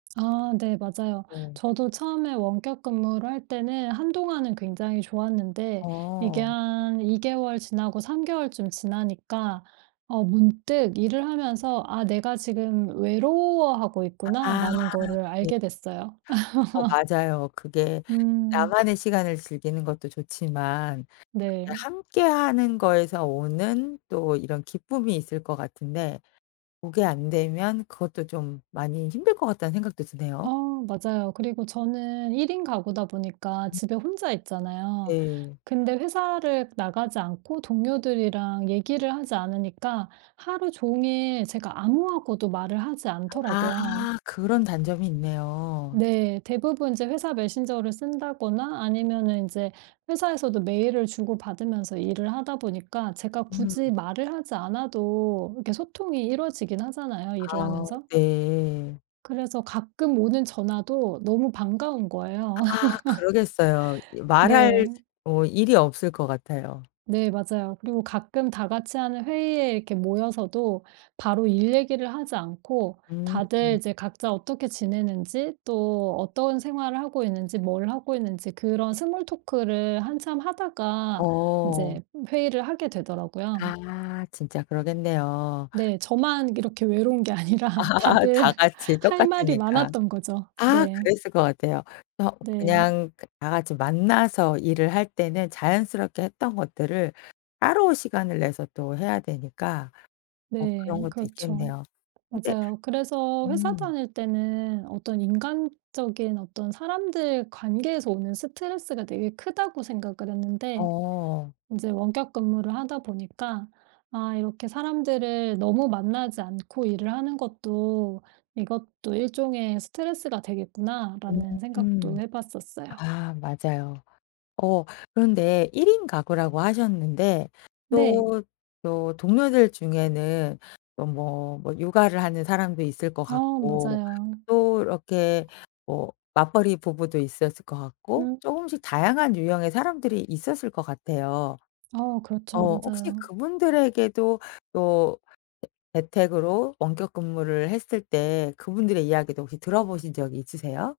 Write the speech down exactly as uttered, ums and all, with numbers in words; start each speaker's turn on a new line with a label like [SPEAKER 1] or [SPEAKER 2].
[SPEAKER 1] 아 네. 맞아요.
[SPEAKER 2] 어.
[SPEAKER 1] 저도 처음에 원격 근무를 할 때는 한동안은 굉장히 좋았는데 이게
[SPEAKER 2] 어.
[SPEAKER 1] 한 이 개월 지나고 삼 개월쯤 지나니까 어 문득 일을 하면서 '아 내가 지금 외로워하고
[SPEAKER 2] 아
[SPEAKER 1] 있구나.'라는 거를
[SPEAKER 2] 네.
[SPEAKER 1] 알게 됐어요.
[SPEAKER 2] 어 맞아요. 그게
[SPEAKER 1] 음.
[SPEAKER 2] 나만의 시간을 즐기는 것도 좋지만 예
[SPEAKER 1] 네.
[SPEAKER 2] 함께하는 거에서 오는 또 이런 기쁨이 있을 것 같은데 그게 안되면 그것도 좀 많이 힘들 것 같다는 생각도
[SPEAKER 1] 어
[SPEAKER 2] 드네요.
[SPEAKER 1] 맞아요. 그리고 저는 일 인 가구다 보니까
[SPEAKER 2] 음.
[SPEAKER 1] 집에 혼자 있잖아요.
[SPEAKER 2] 네.
[SPEAKER 1] 근데 회사를 나가지 않고 동료들이랑 얘기를 하지 않으니까 하루 종일 제가 아무하고도 말을 하지 않더라고요.
[SPEAKER 2] 아. 그런 단점이 있네요.
[SPEAKER 1] 네. 대부분 이제 회사 메신저를 쓴다거나 아니면은 인제 회사에서도 메일을 주고받으면서 일을 하다 보니까 제가 굳이
[SPEAKER 2] 음.
[SPEAKER 1] 말을 하지 않아도 이렇게 소통이 이루어지긴 하잖아요 일을
[SPEAKER 2] 아
[SPEAKER 1] 하면서.
[SPEAKER 2] 네.
[SPEAKER 1] 그래서 가끔 오는 전화도 너무 반가운 거예요.
[SPEAKER 2] 아 그러겠어요. 이 말할
[SPEAKER 1] 네.
[SPEAKER 2] 어 일이 없을 것 같아요.
[SPEAKER 1] 네. 맞아요. 그리고 가끔 다 같이하는 회의에 이렇게 모여서도 바로 일 얘기를 하지 않고
[SPEAKER 2] 음.
[SPEAKER 1] 다들 이제 각자 어떻게 지내는지 또 어떤 생활을 하고 있는지 뭘 하고 있는지 그런 스몰토크를 한참 하다가
[SPEAKER 2] 어.
[SPEAKER 1] 인제 회의를 하게 되더라고요.
[SPEAKER 2] 아 진짜 그러겠네요.
[SPEAKER 1] 네. 저만 이렇게 외로운 게 아니라 다들
[SPEAKER 2] 다 같이
[SPEAKER 1] 할 말이
[SPEAKER 2] 똑같으니까.
[SPEAKER 1] 많았던 거죠.
[SPEAKER 2] 아
[SPEAKER 1] 네.
[SPEAKER 2] 그랬을 것 같아요. 그래서
[SPEAKER 1] 네.
[SPEAKER 2] 그냥 그 다 같이 만나서 일을 할 때는 자연스럽게 했던 것들을 따로 시간을 내서 또 해야 되니까 뭐 그런
[SPEAKER 1] 네.
[SPEAKER 2] 것도
[SPEAKER 1] 그렇죠.
[SPEAKER 2] 있겠네요. 근데
[SPEAKER 1] 맞아요. 그래서 회사
[SPEAKER 2] 음.
[SPEAKER 1] 다닐 때는 어떤 인간적인 어떤 사람들 관계에서 오는 스트레스가 되게 크다고 생각을 했는데
[SPEAKER 2] 어.
[SPEAKER 1] 인제 원격 근무를 하다 보니까 '아 이렇게 사람들을 너무 만나지 않고 일을 하는 것도 이것도 일종의 스트레스가 되겠구나.'라는 생각도
[SPEAKER 2] 음.
[SPEAKER 1] 해 봤었어요.
[SPEAKER 2] 아 맞아요. 어 그런데 일 인 가구라고 하셨는데
[SPEAKER 1] 네.
[SPEAKER 2] 또, 또 동료들 중에는 또 뭐, 뭐 육아를 하는 사람도 있을 것
[SPEAKER 1] 어
[SPEAKER 2] 같고
[SPEAKER 1] 맞아요.
[SPEAKER 2] 또 이렇게 뭐 맞벌이 부부도 있었을 것 같고
[SPEAKER 1] 음.
[SPEAKER 2] 쪼금씩 다양한 유형의 사람들이 있었을 것 같아요.
[SPEAKER 1] 어 그렇죠.
[SPEAKER 2] 어 혹시
[SPEAKER 1] 맞아요.
[SPEAKER 2] 그분들에게도 또 재 재택으로 원격 근무를 했을 때 그분들의 이야기도 혹시 들어 보신 적이 있으세요?